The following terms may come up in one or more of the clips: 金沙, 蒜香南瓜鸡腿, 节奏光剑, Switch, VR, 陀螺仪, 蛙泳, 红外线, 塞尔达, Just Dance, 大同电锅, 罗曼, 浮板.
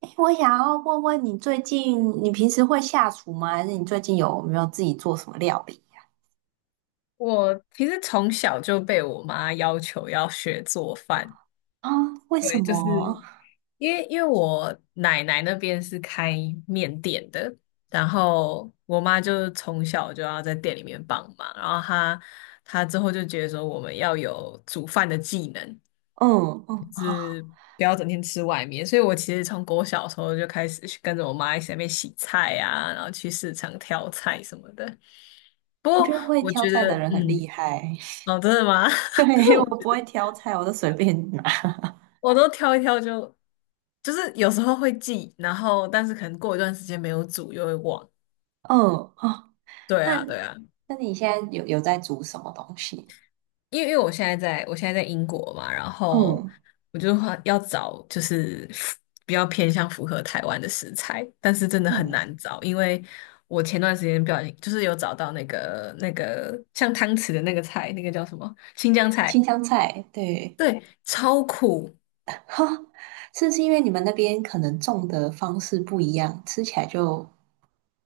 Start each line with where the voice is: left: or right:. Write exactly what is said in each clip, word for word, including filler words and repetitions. right: 诶我想要问问你，最近你平时会下厨吗？还是你最近有没有自己做什么料理
left: 我其实从小就被我妈要求要学做饭，
right: 啊？为什
left: 对，就是
right: 么？
left: 因为因为我奶奶那边是开面店的，然后我妈就从小就要在店里面帮忙，然后她她之后就觉得说我们要有煮饭的技能，
right: 嗯嗯，好，
left: 不要整天吃外面，所以我其实从我小时候就开始去跟着我妈一起在那边洗菜啊，然后去市场挑菜什么的。不
right: 我
left: 过
right: 觉得会
left: 我
right: 挑
left: 觉
right: 菜
left: 得，
right: 的人很
left: 嗯，
right: 厉害。
left: 哦，真的吗？但是
right: 对，我
left: 我
right: 不会挑菜，我都随便拿。
left: 我都挑一挑就，就是有时候会记，然后但是可能过一段时间没有煮又会忘。
right: 嗯啊，
left: 对
right: 那
left: 啊，对啊，
right: 那你现在有有在煮什么东西？
left: 因为因为我现在在我现在在英国嘛，然后
right: 嗯
left: 我就话要找就是符比较偏向符合台湾的食材，但是真的很
right: 嗯，
left: 难找，因为我前段时间不小心就是有找到那个那个像汤匙的那个菜，那个叫什么新疆菜，
right: 新香菜，对，
left: 对，超苦，
right: 是不是因为你们那边可能种的方式不一样，吃起来就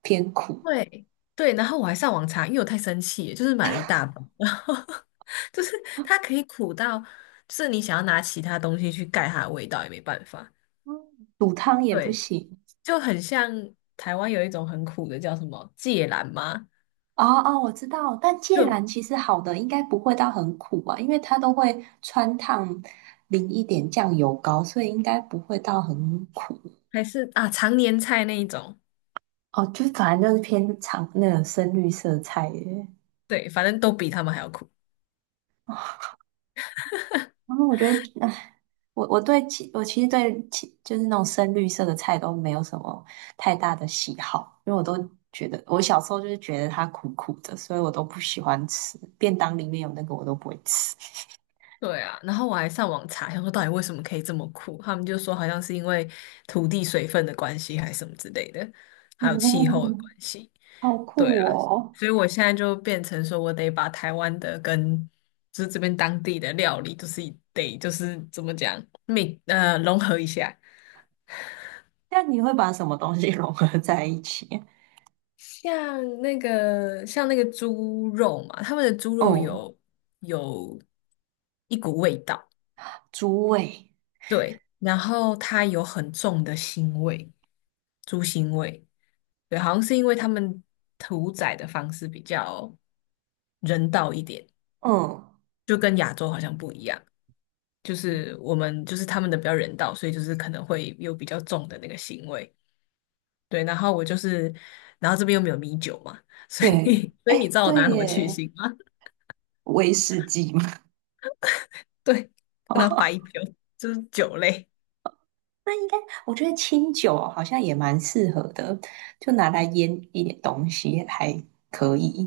right: 偏苦？
left: 对对，然后我还上网查，因为我太生气了就是买了一大包，然后 就是它可以苦到，就是你想要拿其他东西去盖它的味道也没办法。
right: 嗯，煮汤也不
left: 对，
right: 行。
left: 就很像台湾有一种很苦的叫什么芥蓝吗？
right: 哦哦，我知道，但芥
left: 就
right: 蓝其实好的应该不会到很苦啊，因为它都会穿烫淋一点酱油膏，所以应该不会到很苦。
left: 还是啊常年菜那一种，
right: 哦，就是反正就是偏长那个深绿色菜耶。
left: 对，反正都比他们还要苦。
right: 然后我觉得，唉我我对其我其实对其就是那种深绿色的菜都没有什么太大的喜好，因为我都觉得我小时候就是觉得它苦苦的，所以我都不喜欢吃。便当里面有那个我都不会吃。
left: 对啊，然后我还上网查，想说到底为什么可以这么苦，他们就说好像是因为土地水分的关系，还是什么之类的，还有气候的
right: 哦，
left: 关系。
right: 好
left: 对
right: 酷
left: 啊，
right: 哦！
left: 所以我现在就变成说，我得把台湾的跟就是这边当地的料理，就是得就是怎么讲，每呃融合一下。
right: 那你会把什么东西 融合在一起？
left: 像那个像那个猪肉嘛，他们的猪肉
right: 嗯，
left: 有有一股味道，
right: 猪味。
left: 对，然后它有很重的腥味，猪腥味，对，好像是因为他们屠宰的方式比较人道一点，
right: 嗯，
left: 就跟亚洲好像不一样。就是我们就是他们的比较人道，所以就是可能会有比较重的那个腥味。对，然后我就是，然后这边又没有米酒嘛，所以
right: 对，
left: 所以你
right: 哎，
left: 知道我
right: 对
left: 拿什么去
right: 耶，
left: 腥吗？
right: 威士忌嘛。
left: 对，我拿白 酒，就是酒类。
right: 那应该，我觉得清酒好像也蛮适合的，就拿来腌一点东西还可以。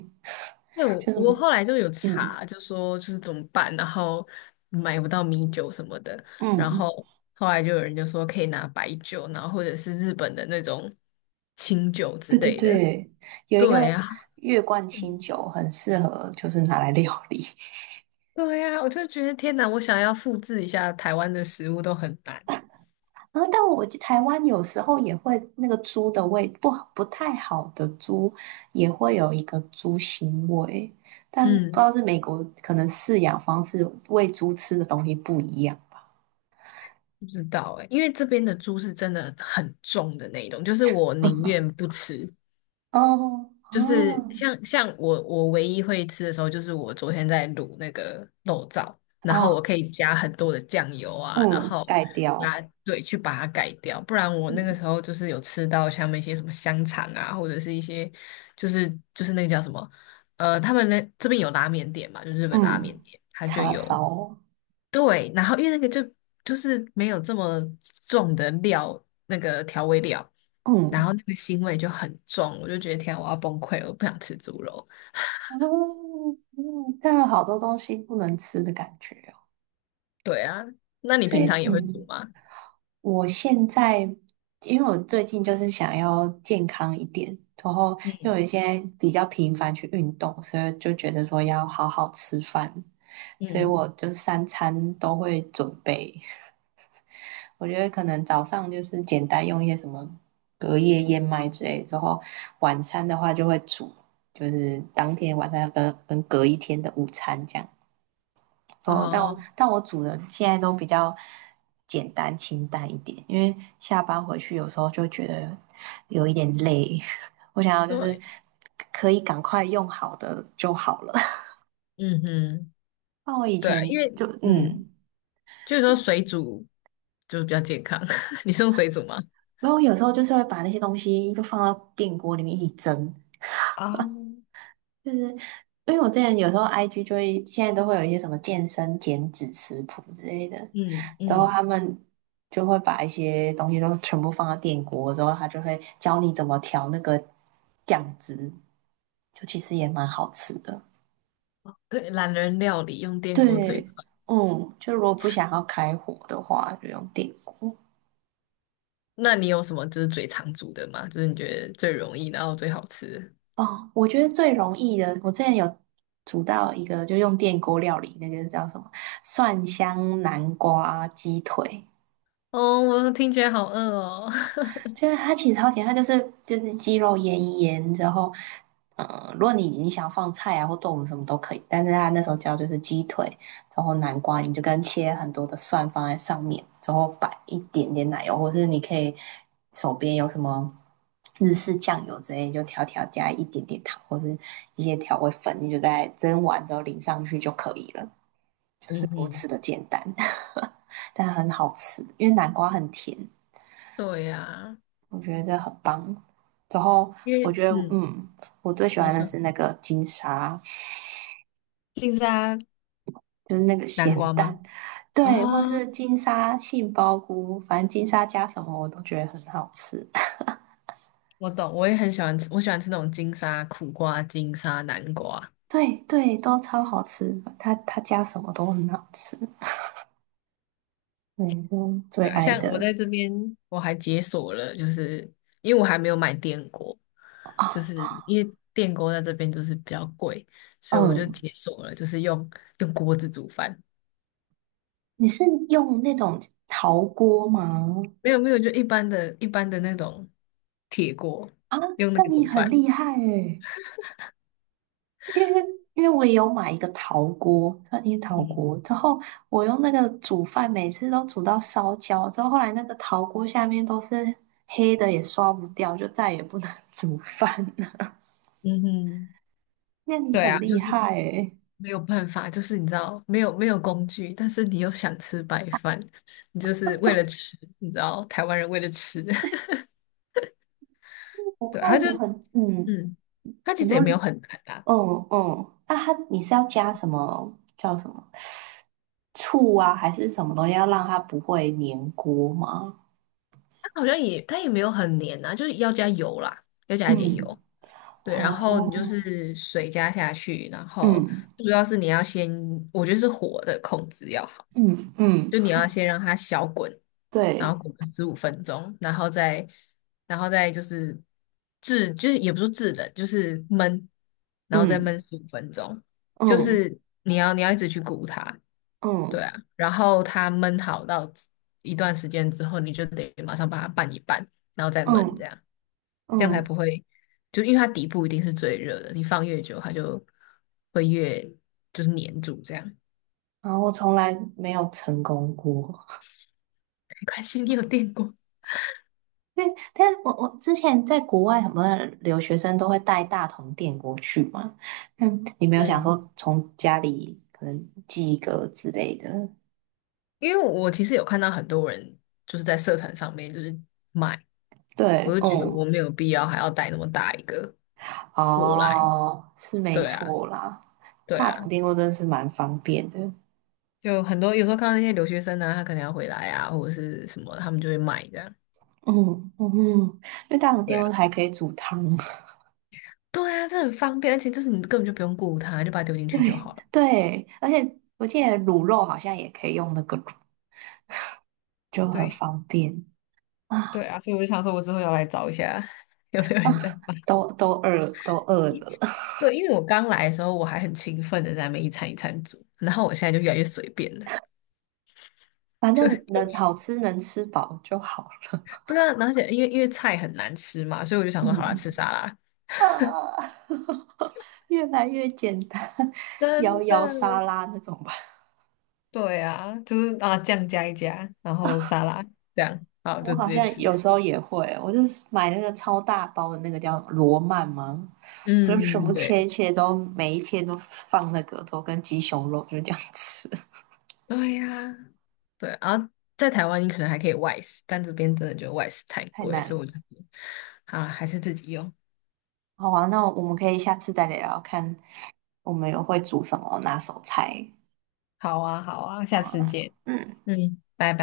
left: 那我
right: 就是
left: 我后来就有
right: 嗯
left: 查，就说就是怎么办，然后买不到米酒什么的，然
right: 嗯，
left: 后后来就有人就说可以拿白酒，然后或者是日本的那种清酒之
right: 对对
left: 类的。
right: 对，有一个
left: 对啊，
right: 月冠清酒很适合，就是拿来料理。
left: 对呀，我就觉得天哪，我想要复制一下台湾的食物都很难。
right: 然后，但我去台湾有时候也会那个猪的味不好，不太好的猪也会有一个猪腥味，但不知
left: 嗯，
right: 道是美国可能饲养方式喂猪吃的东西不一样。
left: 不知道哎、因为这边的猪是真的很重的那一种，就是我宁愿不吃。
right: 哦
left: 就是
right: 哦
left: 像像我我唯一会吃的时候，就是我昨天在卤那个肉燥，然后我
right: 哦，
left: 可以加很多的酱油啊，然
right: 嗯，
left: 后
right: 盖
left: 加
right: 掉，
left: 对去把它改掉，不然我那个
right: 嗯
left: 时候就是有吃到像那些什么香肠啊，或者是一些就是就是那个叫什么呃，他们那这边有拉面店嘛，就日本拉面
right: 嗯，
left: 店，它就
right: 叉
left: 有
right: 烧，
left: 对，然后因为那个就就是没有这么重的料，那个调味料。然
right: 嗯
left: 后那个腥味就很重，我就觉得天啊，我要崩溃了，我不想吃猪肉。
right: 嗯嗯，但有好多东西不能吃的感觉哦，
left: 对啊，那你
right: 所
left: 平
right: 以
left: 常也会煮
right: 嗯。
left: 吗？
right: 我现在，因为我最近就是想要健康一点，然后因
left: 嗯
right: 为我现在比较频繁去运动，所以就觉得说要好好吃饭，所以
left: 嗯，
right: 我就三餐都会准备。我觉得可能早上就是简单用一些什么隔夜燕麦之类，之后晚餐的话就会煮，就是当天晚上要跟跟隔一天的午餐这样。哦，但我
left: 哦，
right: 但我煮的现在都比较简单清淡一点，因为下班回去有时候就觉得有一点累，我想要就是
left: 对，
right: 可以赶快用好的就好了。
left: 嗯哼，
right: 那我以
left: 对啊，因
right: 前
left: 为
right: 就
left: 嗯，
right: 嗯，
left: 就是说水煮就是比较健康。你是用水煮吗？
right: 没有，有时候就是会把那些东西就放到电锅里面一起蒸，
left: 啊，
right: 就是因为我之前有时候 I G 就会现在都会有一些什么健身减脂食谱之类的，
left: 嗯
right: 然后
left: 嗯，
right: 他们就会把一些东西都全部放到电锅，之后他就会教你怎么调那个酱汁，就其实也蛮好吃的。
left: 对，懒人料理用电锅最快。
right: 对，嗯，就如果不想要开火的话，就用电锅。
left: 那你有什么就是最常煮的吗？就是你觉得最容易，然后最好吃的
right: 哦，我觉得最容易的，我之前有煮到一个，就用电锅料理，那个叫什么蒜香南瓜鸡腿，
left: 哦，我听起来好饿哦。
right: 就是它其实超甜，它就是就是鸡肉腌一腌，之后，嗯，如果你你想放菜啊或豆腐什么都可以，但是它那时候教就是鸡腿，然后南瓜，你就跟切很多的蒜放在上面，然后摆一点点奶油，或是你可以手边有什么日式酱油之类，你就调调加一点点糖或是一些调味粉，你就在蒸完之后淋上去就可以了，是
left: 嗯
right: 如
left: 哼，
right: 此的简单，但很好吃，因为南瓜很甜。
left: 对呀、
right: 我觉得这很棒。之后
left: 因
right: 我
left: 为
right: 觉得，
left: 嗯，
right: 嗯，我最喜
left: 你
right: 欢的
left: 说。
right: 是那个金沙，
left: 金沙南
right: 就是那个咸
left: 瓜吗？
right: 蛋，对，或
left: 哦，
right: 是金沙杏鲍菇，反正金沙加什么我都觉得很好吃。
left: 我懂，我也很喜欢吃，我喜欢吃那种金沙苦瓜、金沙南瓜。
right: 对对，都超好吃，它它加什么都很好吃。对，就最
left: 对啊，
right: 爱
left: 像我
right: 的
left: 在这边，我还解锁了，就是因为我还没有买电锅，就是
right: 啊，
left: 因为电锅在这边就是比较贵，所以我就
right: 嗯，
left: 解锁了，就是用用锅子煮饭。
right: 你是用那种陶锅吗？
left: 没有没有，就一般的一般的那种铁锅，
right: 啊，
left: 用那
right: 那
left: 个
right: 你
left: 煮
right: 很
left: 饭。
right: 厉害诶。因为因为我也有买一个陶锅，算一陶
left: 嗯
right: 锅，之后我用那个煮饭，每次都煮到烧焦，之后后来那个陶锅下面都是黑的，也刷不掉，就再也不能 煮饭了。
left: 嗯哼，
right: 那你
left: 对
right: 很
left: 啊，就
right: 厉
left: 是。
right: 害诶，
left: 没有办法，就是你知道，没有没有工具，但是你又想吃白饭，你就是为了吃，你知道，台湾人为了吃，
right: 我
left: 对啊他
right: 看
left: 就
right: 有很嗯
left: 嗯，他其
right: 很
left: 实也
right: 多
left: 没有很难啊，
right: 嗯嗯，那它你是要加什么叫什么醋啊，还是什么东西要让它不会粘锅吗？
left: 他好像也他也没有很黏啊，就是要加油啦，要加一点
right: 嗯，
left: 油，对，然后你就
right: 哦，
left: 是水加下去，然后
right: 嗯
left: 主要是你要先，我觉得是火的控制要好。
right: 嗯嗯，
left: 就你要先让它小滚，然
right: 对，
left: 后滚个十五分钟，然后再然后再就是制，就是也不是制冷，就是焖，然后再
right: 嗯。
left: 焖十五分钟，就
right: 嗯
left: 是你要你要一直去鼓它，对
right: 嗯
left: 啊，然后它焖好到一段时间之后，你就得马上把它拌一拌，然后再焖这
right: 嗯
left: 样。这样才
right: 嗯，
left: 不会，就因为它底部一定是最热的，你放越久，它就会越就是粘住这样。
right: 然后我从来没有成功过。
left: 没关系，你有电过。
right: 因为但我我之前在国外，很多留学生都会带大同电锅去嘛。那你没有想
left: 嗯，
right: 说从家里可能寄一个之类的？
left: 因为我其实有看到很多人就是在社团上面就是买，我
right: 对，
left: 就觉得
right: 嗯，
left: 我没有必要还要带那么大一个 过来。
right: 哦，是没
left: 对啊，
right: 错啦。
left: 对
right: 大
left: 啊，
right: 同电锅真的是蛮方便的。
left: 就很多有时候看到那些留学生啊，他可能要回来啊，或者是什么，他们就会买这样。
right: 嗯嗯，因为大同
left: 对
right: 电锅
left: 啊，
right: 还可以煮汤。
left: 对啊，这很方便，而且就是你根本就不用顾他，就把它丢 进去就
right: 对
left: 好了。
right: 对，而且我记得卤肉好像也可以用那个卤就很
left: 对，
right: 方便
left: 对
right: 啊，
left: 啊，所以我就想说，我之后要来找一下 有没有人在买。
right: 都都饿都饿了，
left: 对，因为我刚来的时候，我还很勤奋的在那边一餐一餐煮，然后我现在就越来越随便了，
right: 反
left: 就
right: 正能好 吃能吃饱就好了。
left: 对啊，而且因为因为菜很难吃嘛，所以我就想说，好啦，
right: 嗯，
left: 吃沙拉。
right: 啊，越来越简单，摇
left: 真
right: 摇沙
left: 的，
right: 拉那种吧。
left: 对啊，就是啊，酱加一加，然后沙拉这样，好，
right: 我
left: 就直
right: 好
left: 接
right: 像
left: 吃。
right: 有时候也会，我就买那个超大包的那个叫罗曼吗？我就全
left: 嗯，
right: 部
left: 嗯，
right: 切
left: 对，
right: 一切都，每一天都放那个，都跟鸡胸肉就这样吃，
left: 对呀、对。然后在台湾，你可能还可以外食，但这边真的就外食太
right: 太
left: 贵，
right: 难
left: 所以我就，
right: 了。
left: 好啦还是自己用。
right: 好啊，那我们可以下次再聊聊看，我们有会煮什么拿手菜。
left: 好啊，好啊，下
right: 哦，
left: 次见。
right: 嗯，
left: 嗯，拜拜。